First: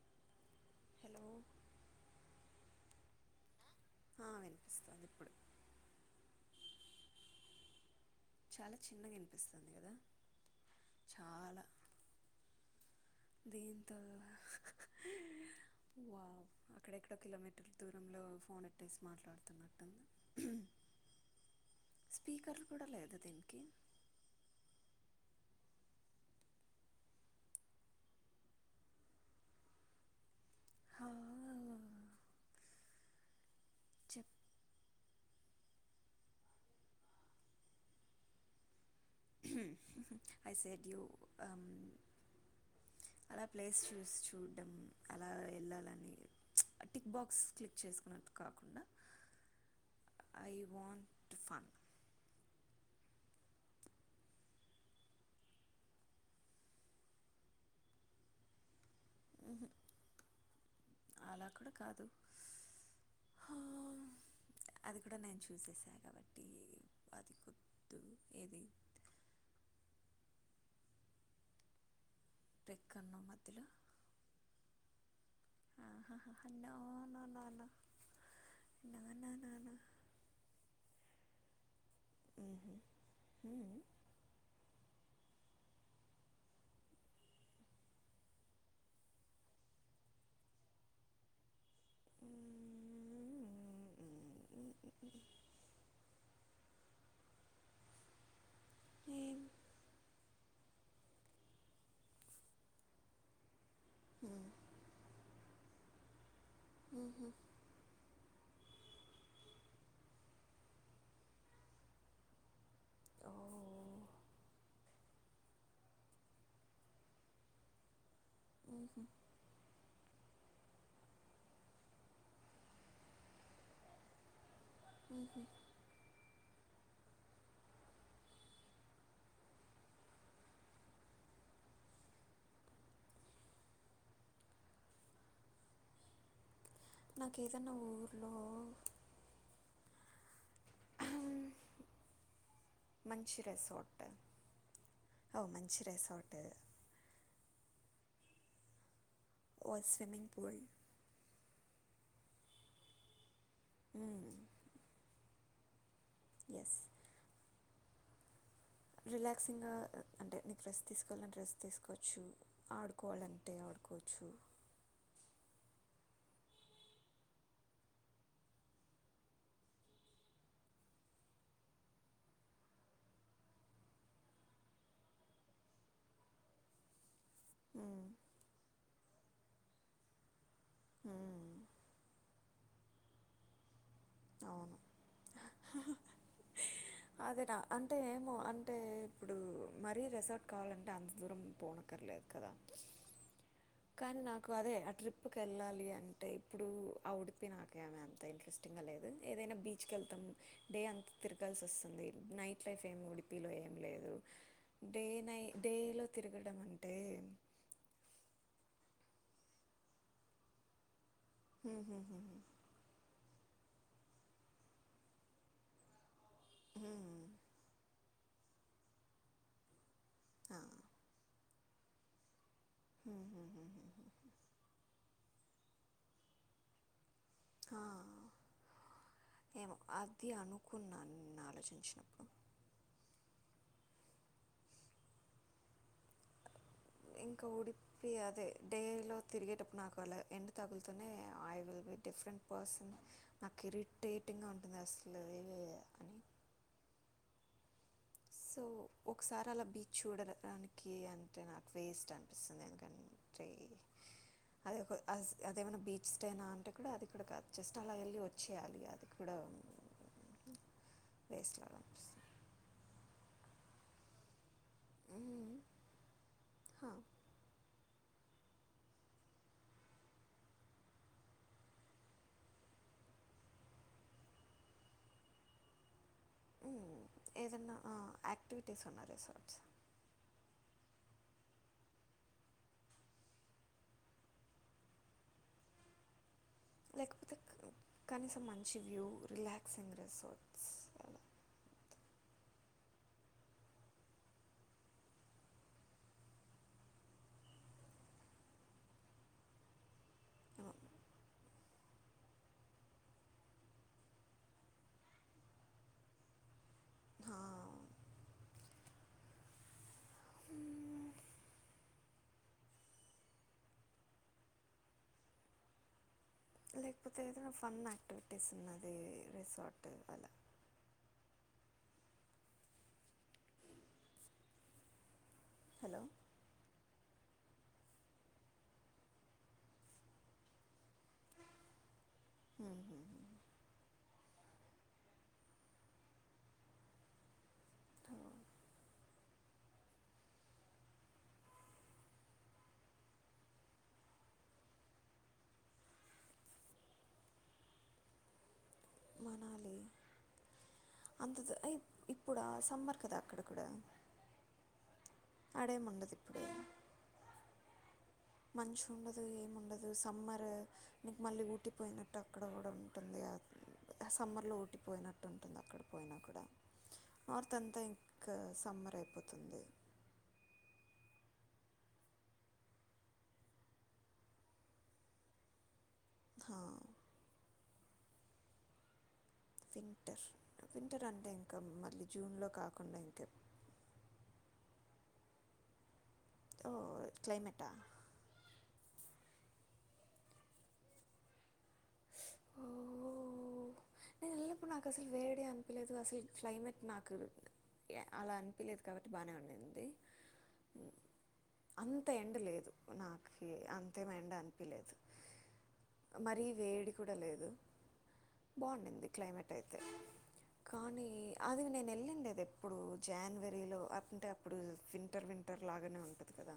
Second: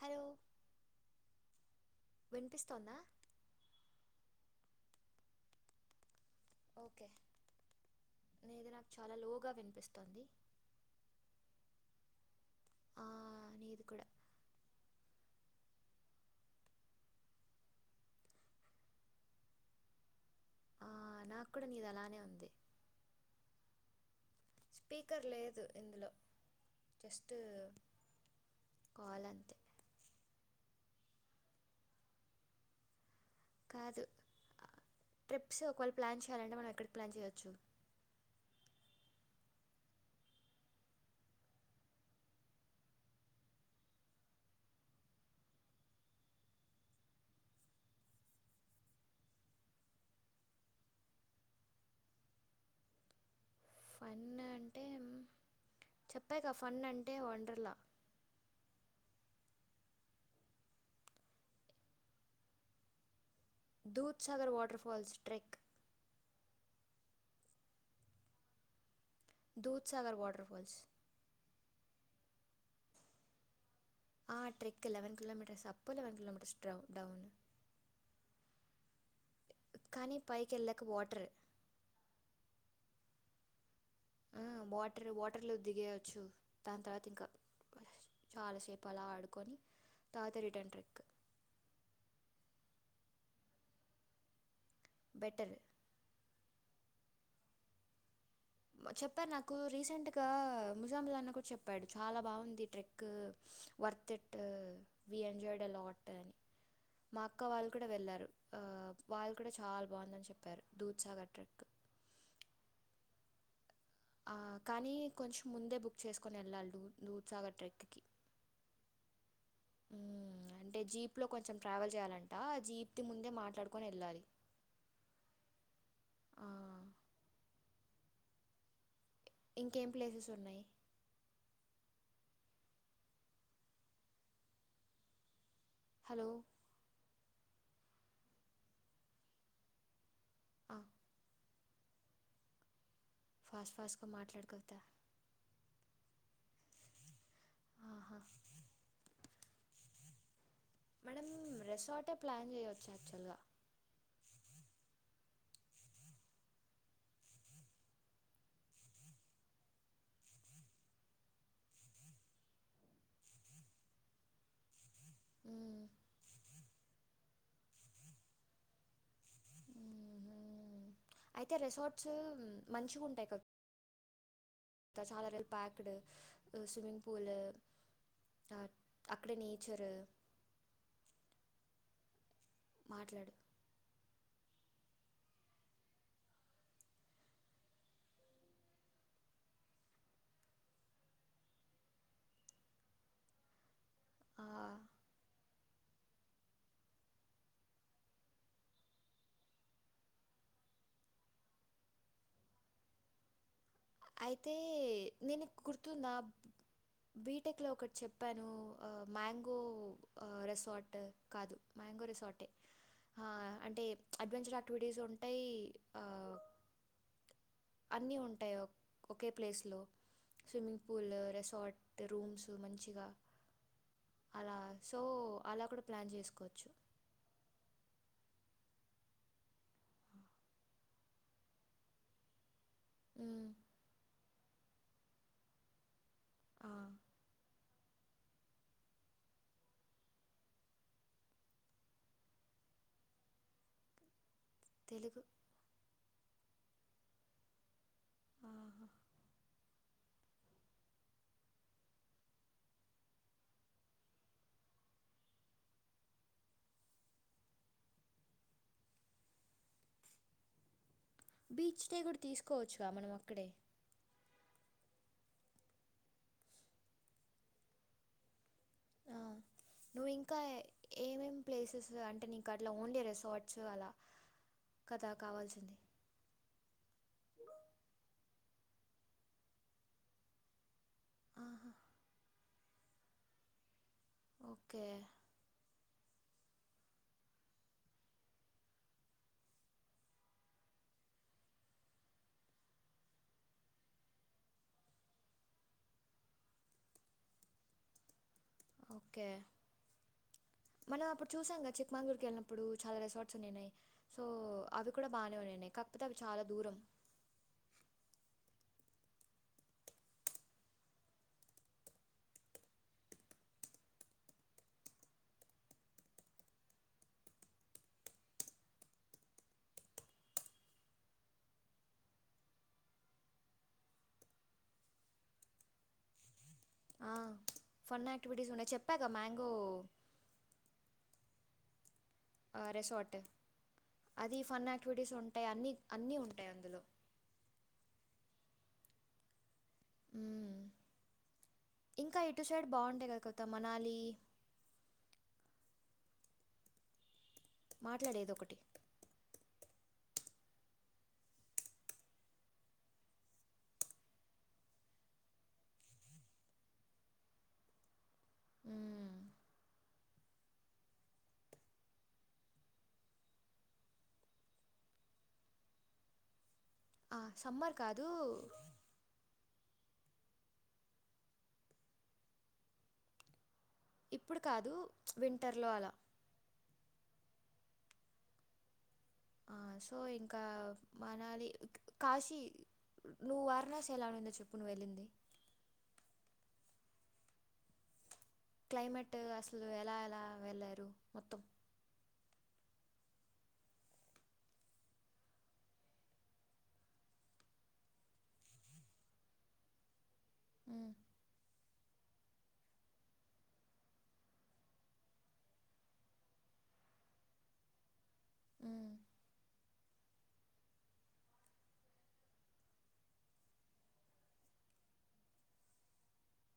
Hello hello వినిపిస్తోందా ఆ, వినిపిస్తుంది ఇప్పుడు ఓకే నీది నాకు చాలా లోగా వినిపిస్తుంది దింతా వావ్ అక్కడెక్కడో కిలోమీటర్ల దూరంలో ఫోన్ ఎట్టేసి మాట్లాడుతున్నట్టుంది ఆ నాకు కూడా నీది అలానే ఉంది స్పీకర్లు కూడా లేదు దీనికి స్పీకర్ లేదు ఇందులో జస్ట్ కాల్ అంతే హా, కాదు చెప్ ట్రిప్స్ ఒకవేళ ప్లాన్ చేయాలంటే మనం ఎక్కడికి ప్లాన్ చేయోచ్చు ఐ సైడ్ యూ ఆమ్ అలా ప్లేస్ చూసి చూడ్డం అలా వెళ్ళాలని టిక్ బాక్స్ క్లిక్ చేసుకున్నట్టు కాకుండా I want to fun fun అంటే చెప్పాగా ఫన్ అంటే వండర్లా అలా కూడా కాదు దూద్ సాగర్ వాటర్ అది ఫాల్స్ కూడా నేను ట్రెక్ చూసెస కాబట్టి అది కొద్దు ఏది దుస్సాగర్ వాటర్ ఫాల్స్ టెక్కన్న మధ్యలో ఆ trek eleven kilometres up eleven ఆహాహా, కిలోమీటర్స్ డౌ డౌన్ కానీ పైకి వెళ్లాక వాటర్ అ ఆ వాటర్ వాటర్లో దిగేయవచ్చు దాని తర్వాత ఇంకా చాలాసేపు అలా ఆడుకొని తాత రిటర్న్ ట్రిక్ బెటర్ చెప్పారు ఏం? నాకు రీసెంట్ గా ఇంకా ముజాంలా అన్న కూడ చెప్పాడు చాలా బాగుంది ట్రెక్ వర్తిట్ వు ఎంజాయ్ అలర్ట్ మా అక్క వాళ్ళు కూడా వెళ్ళారు ఆ వాళ్ళు కూడా చాలా బాగుందని చెప్పారు దూద్ సాగర్ ట్రిక్ ఓ ఆ కానీ కొంచెం ముందే బుక్ చేసుకొని వెళ్ళాలి దూద్ సాగర్ ట్రెక్ కి ఉహు అంటే జీప్లో కొంచెం ట్రావెల్ చేయాలంట ఆ జీప్ ముందే మాట్లాడుకొని వెళ్ళాలి ఆ, ఇంకేం ప్లేసెస్ ఉన్నాయి హలో నాకు ఏదన్న ఊర్లో ఆ, మంచి ఫాస్ట్ రెసార్ట్ ఫాస్ట్గా మాట్లాడు కవిత ఓ మంచి రెసార్ట్ ఆహా ఓ స్విమింగ్ పూల్ మేడం రెసార్టే ప్లాన్ జేయొచ్చు యాక్చువల్ గా ఎస్ రిలాక్సింగ్గా అంటే నీకు రెస్ట్ తీసుకోవాలంటే రెస్ట్ తీసుకోవచ్చు ఆడుకోవాలంటే ఆడకో కుచ్చు అ అయితే రెసార్ట్స్ మంచిగా ఉంటాయి కదా తసాదరల్ ప్యాక్డ్ స్విమ్మింగ్ పూల్ మ్మ్. అక్కడ నేచరు హ మాట్లాడు అవును అదేనా అంటే ఏమో అంటే ఇప్పుడు మరీ రెసార్ట్ కావాలంటే అంత దూరం పోన పర్లేదు కదా కానీ నాకు అదే ఆ ట్రిప్కి వెళ్ళాలి అంటే ఇప్పుడు ఆ ఉడిపి నాకేమ అంత ఇంట్రెస్టింగ్ లేదు ఏదైనా బీచ్కి వెళ్తాము డే అంత తిరగాల్సి వస్తుంది నైట్ లైఫ్ ఏ ఉడిపిలోయ అయితే నేను నీకు డేలో గుర్తుందా తిరగడం అంటే బీటెక్ లో ఒకటి చెప్పాను ఆ మ్యాంగో రెసార్ట్ కాదు హ్మ్ హ్మ్ మ్యాంగో హ్మ్ హ్మ్. రెసార్టే ఆ అంటే అడ్వెంచర్ యాక్టివిటీస్ ఉంటయ్ ఆ ఉహు అన్నీ ఉంటాయి ఒక్-ఒకే ప్లేస్లో స్విమ్మింగ్ పూల్ రెసార్ట్ రూమ్స్ దు మంచిగా హ్మ్ హ్మ్ హ్మ్ హ్మ్. అలా సో అలా కూడా ప్లాన్ చేసుకోచ్చు ఏమొ అది అనుకున్నాన్ నెను ఆలోచించినప్పుడు ఉమ్ ఆ, ఇంక ఊడిపి అదే డే లో తిరిగేటప్పుడు నాకు అలా ఎండ తగుల్తనే I will be different person నాకు ఇరిట్టెటింగ్గా ఉంటుంది అసలు తెలుగు ఇవె అని సో ఆహా. ఒకసారి అలా బీచ్ చూడర డానికి అంటే నాకు వేస్ట్ అనిపిస్తుంది ఎందుకన్ టే అదె ఒక అదేమైన బీచ్ స్టే నా అంటే కూడా అది కూడా కాదు జస్ట్ అలా వెళ్ళి వచ్చేయాలి అది కూడ వేస్ట్‌లాగా బీచ్ డే కూడా అనిపిస్తుంది. తీసుకోవచ్చుగా మనం అక్కడే హ్మ్ హ ఆ నువ్వు ఇంకా ఏమేం ప్లేసెస్ అంటే నీకు అట్ల ఓన్లీ రెసార్ట్స్ అలా కథ కావాల్సింది మ్ ఏదన్నా ఆ యాక్టివిటీస్ ఉన్న రిసార్ట్స్ ఆహా, ఓకే లేకపోతే క్ కనీసం మంచి వ్యూ రిలాక్సింగ్ రిసార్ట్స్ అల ఓకే మనం అప్పుడు చూసాం గద చిక్మంగూర్ కెళ్ళినప్పుడు చాలా రిసార్ట్స్ ఉన్నిన్నయ్ సో అవి కూడా బానే ఉన్నిన్నయ్ కాకపోతే అవి చాలా దూరం లేకపోతే ఏదైనా ఫన్ యాక్టివిటీస్ ఉన్నది రిసార్ట్ అల హలొ ఆ ఫన్ యాక్టివిటీస్ ఉన్నయ్ చెప్పాగా మ్యాంగో ఆ మ్మ్, మ్మ్, రిసార్ట్ మ్మ్. అది ఫన్ యాక్టివిటీస్ ఉంటయి అన్ని అన్ని ఉంటయి అందులో హలో. ఉమ్ ఇంకా ఇటు సైడ్ బావుంటయి గద కత మనాలి మాట్లాడేదో ఒకటి మనాలి అంత దు ఇ ఇప్పుడా సమ్మర్ కదా అక్కడ కూడా అడేముండదు ఇప్పుడు మ్మ్. మంచిగుండదు ఏం ఉండదు సమ్మర్ నిక్ మళ్ళీ ఊటి పోయినట్టు అక్కడ గూడా ఉంటుంది గ సమ్మర్ లో ఊటి పోయినట్టు ఉంటుంది అక్కడ పోయినా కూడా ఆ, నార్త్ సమ్మర్ అంతా కాదు ఇంక సమ్మర్ అయిపోతుంది ఇప్పుడు కాదు వింటర్ లో అలా ఆ సో వింటర్ ఇంకా వింటర్ అంటే మనాలి ఇంకా క్ మళ్ళీ కాశీ జూన్లో కాకుండా ఇంకా నువ్వు వారణాసీ ఎలా ఉనిందొ చెప్పు నువెళ్ళింది ఓహ్ క్లైమేట్ ఆ క్లైమేట్ అసలు ఎలా ఎలా వెళ్ళారు మొత్తం ఇపుడు నాకు అసలు వెడి అనిపియలేదు అసలు క్లైమేట్ నాకు అలా అనిపిలేదు కాబట్టి బానే ఉండింది ఉమ్ అంత ఎండ లేదు నాకు అంతేం ఎండ అనిపిలేదు మరీ వేడి కూడ లేదు మ్మ్. బావుండింది క్లైమేట్ అయితే కానీ అది నేను వెళ్ళండెది ఎప్పుడు జానవరిలో అప్ అంటే అప్పుడు వింటర్ వి వింటర్ లాగానే ఉంటది కదా,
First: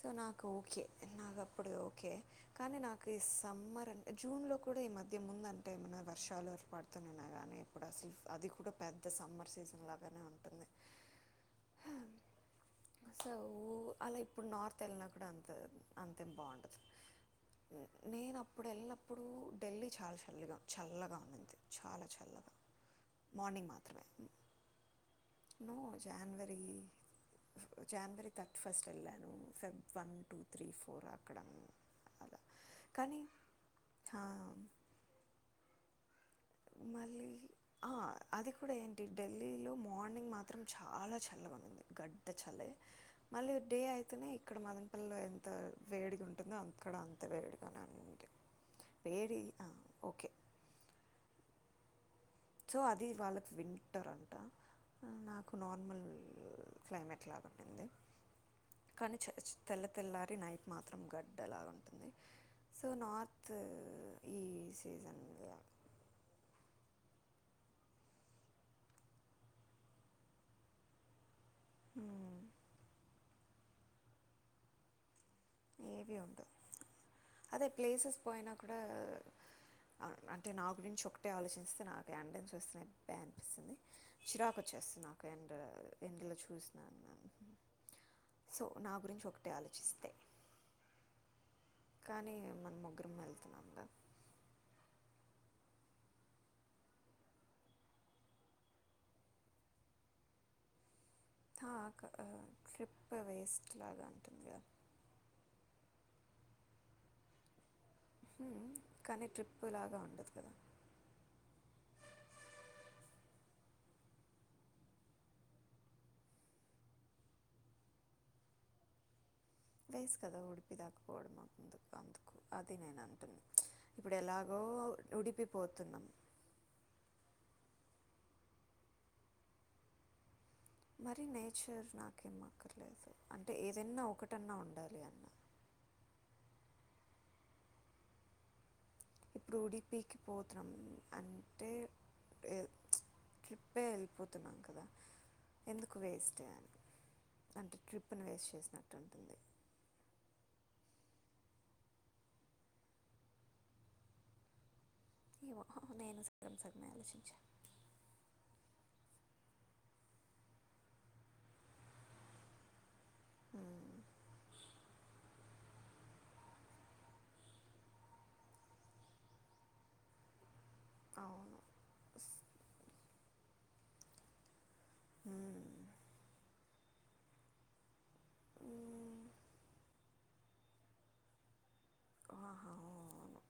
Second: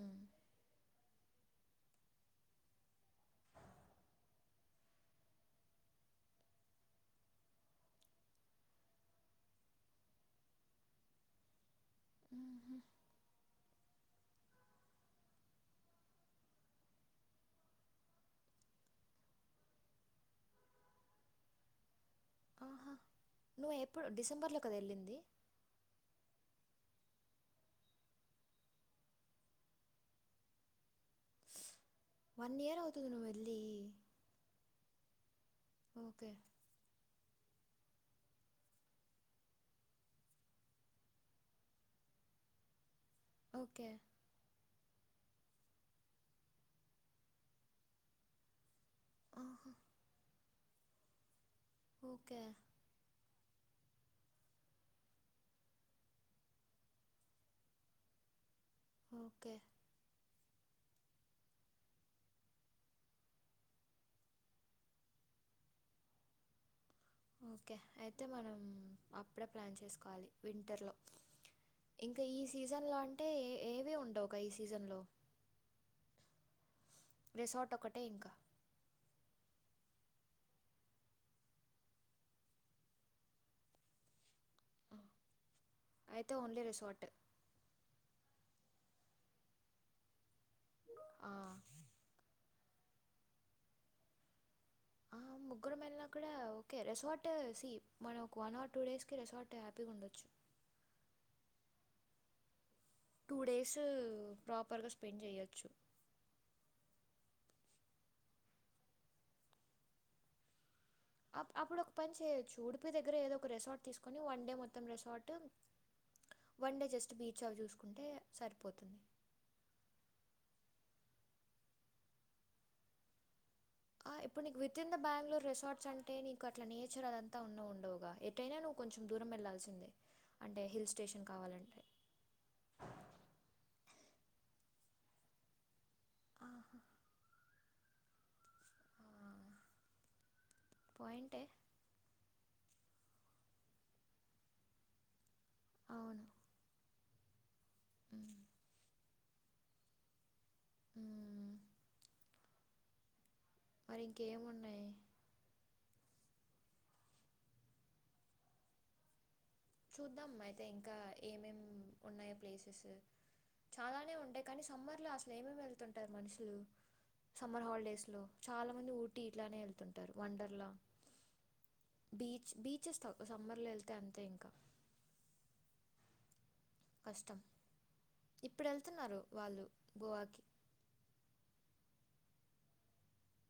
సొ నాకు ఓకే. నాకు బ్లాంక్ అప్పుడు ఓకే కానీ నాకు ఈ సమ్మర్ అంటే జూన్ లో కూడా ఈ మధ్య ముందు అంటే ఏమన్నా వర్షాలు పడలే పడుతున్న కానీ ఇప్పుడు అసలు అది కూడా పెద్ద సమ్మర్ సీజన్ లాగనే ఉంటుంది మ్మ్. సో అలై ఇప్పుడు నార్త్ వెళ్ళినా కూడా అంత అంతేం బావుండదు. నేను అప్పుడు వెళ్ళినప్పుడు ఢిల్లీ చాలా చలిగా చల్లగా ఉండింది. ఆహా మార్నింగ్ నువ్వు ఎప్పుడు మాత్రమే డిసెంబర్లో కదా వెళ్ళింది no January January thirty first వెళ్ళాను. Feb one, two, three, four అక్కడ అలా వన్ ఇయర్ అవుతుంది. కానీ నువు వెళ్ళి ఓకే మళ్ళీ ఆహా అది కూడా ఏంటి ఢిల్లీలో మార్నింగ్ మాత్రం చాలా చల్ల బానుంది గడ్ద చలే మళ్ళీ డే అయితేనే ఇక్కడ మనం బ్లాంక్ వేడిగా ఉంటుంది అక్కడ అంత వేడిగానే ఉంది. వేడి ఆహా అయిన ఓకే ఓకే సో అది వాళ్ళకి వింటరంట. నాకు నార్మల్ క్లైమేట్ లాగా ఉండింది. కానీ చలి ఓకే తెల్ల తెల్లారి నైట్ మాత్రం గడ్డ లాగ ఉంటుంది. సో నార్తు ఈ సీజన్ వే బ్లాంక్ ఓకే అయితే మనం అప్పుడే ప్లాన్ చేసుకోవాలి వింటర్లో. ఇంకా ఈ సీజన్ లో అంటే ఏ ఏవి ఉండవు క ఈ సీజన్ లో ఏవి ఉండవు అదే రిసార్ట్ ఒకటే ప్లేసెస్ ఇంకా పోయినా కూడా అంటే నా గురించి ఒకటే ఆలోచిస్తే నాకు అండెన్స్ వస్తన్నాయి బా అనిపిస్తుంది చిరాకు వచ్చేస్ నాకు అండ్ అయితే ఎందులో ఓన్లీ చూసినా రిసార్ట్ గాని సో నా గురించి ఒకటే ఆలోచిస్తే ఆ, కానీ మనం ముగ్గురం వెళ్తున్నాము దా ఆ ముగ్గు ముగ్గురం వెళ్లిన కూడ ఓకే రెసార్ట్ సి మన ఒక వన్ ఆర్, టూ డేస్ కి రిసార్ట్ హ్యాపీగా ఉండొచ్చు. బ్లాంక్ తా కదా ట్రిప్ టూ వేస్ట్ డేస్ లాగా ఉంటుంది కదా. ప్రాపర్గా స్పెండ్ చేయొచ్చు మ్ కానీ ట్రిప్పు లాగా ఉండదు కదా అప్ అప్పుడు ఒక పని చేయొచ్చు ఉడిపి దగ్గర ఏదో ఒక రెసార్ట్ తీసుకొని వన్ డే మొత్తం resort one day just beach అవి చూసుకుంటే సరిపోతుంది. వేస్ట్ కదా ఉడిపి దాకపోవడం ఎందుకు అందుకు అది నేను అంటుంది. ఆ ఇప్పుడు నీకు వితి in the Bengaluru Udupi resorts పోతున్నాం అంటే నీకు అట్ల నేచర్ అదంతా ఉన్నవు ఉండవు. ఎటైనా నువ్వు కొంచెం దూరం వెళ్లాల్సిందే. మరి నేచర్ నాకేం అక్కర్లేదు అంటే ఏదన్న ఒ కటన్నా ఉండాలిగా అన్న ఆహా ఇప్పుడు ఉడిపీకి పోతాం పాయింటే అంటే వేరు ప్చ్ ట్రిప్పే వెళ్ళిపోతున్నాం కదా ఎందుకు అవును వేస్ట్ అంటే ట్రిప్ను వేస్ట్ చేసిన ఉమ్ మరి ఇంకేమున్నయి? ఏమో నేను సగమ్ సగమే ఆలోచించ చూద్దాం అయితే ఇంకా ఏమేమ్ ఉన్నాయో ప్లేసెసు మ్మ్. చాలానే ఉంటయి కానీ సమ్మర్ లో అసల్ ఏమేమ్ ఎల్ తుంటరు మనుషులు సమ్మర్ హాల్ డేస్ లో చాలా మంది ఊటి ఇట్లనే ఎల్ తుంటరు వండర్ లా అవును బీచ్ బీచీస్త సమ్మర్ లో ఎల్ తే అంతే ఇంగ్ ఉమ్ కష్టం ఇప్పుడెళ్తున్నారు మ్మ్. వాళ్ళు గోవాకి ఆహా, అవును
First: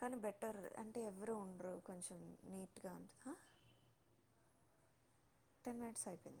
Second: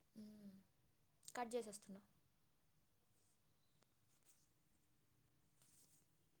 కానీ మ్మ్. బెటర్ అంటే ఎవ్వరూ కట్ ఉండ్రు చేసేస్తున్నా కొంచెం నీట్ గా ప్చ్ టెన్ మినెట్స్ అయిపోయింది.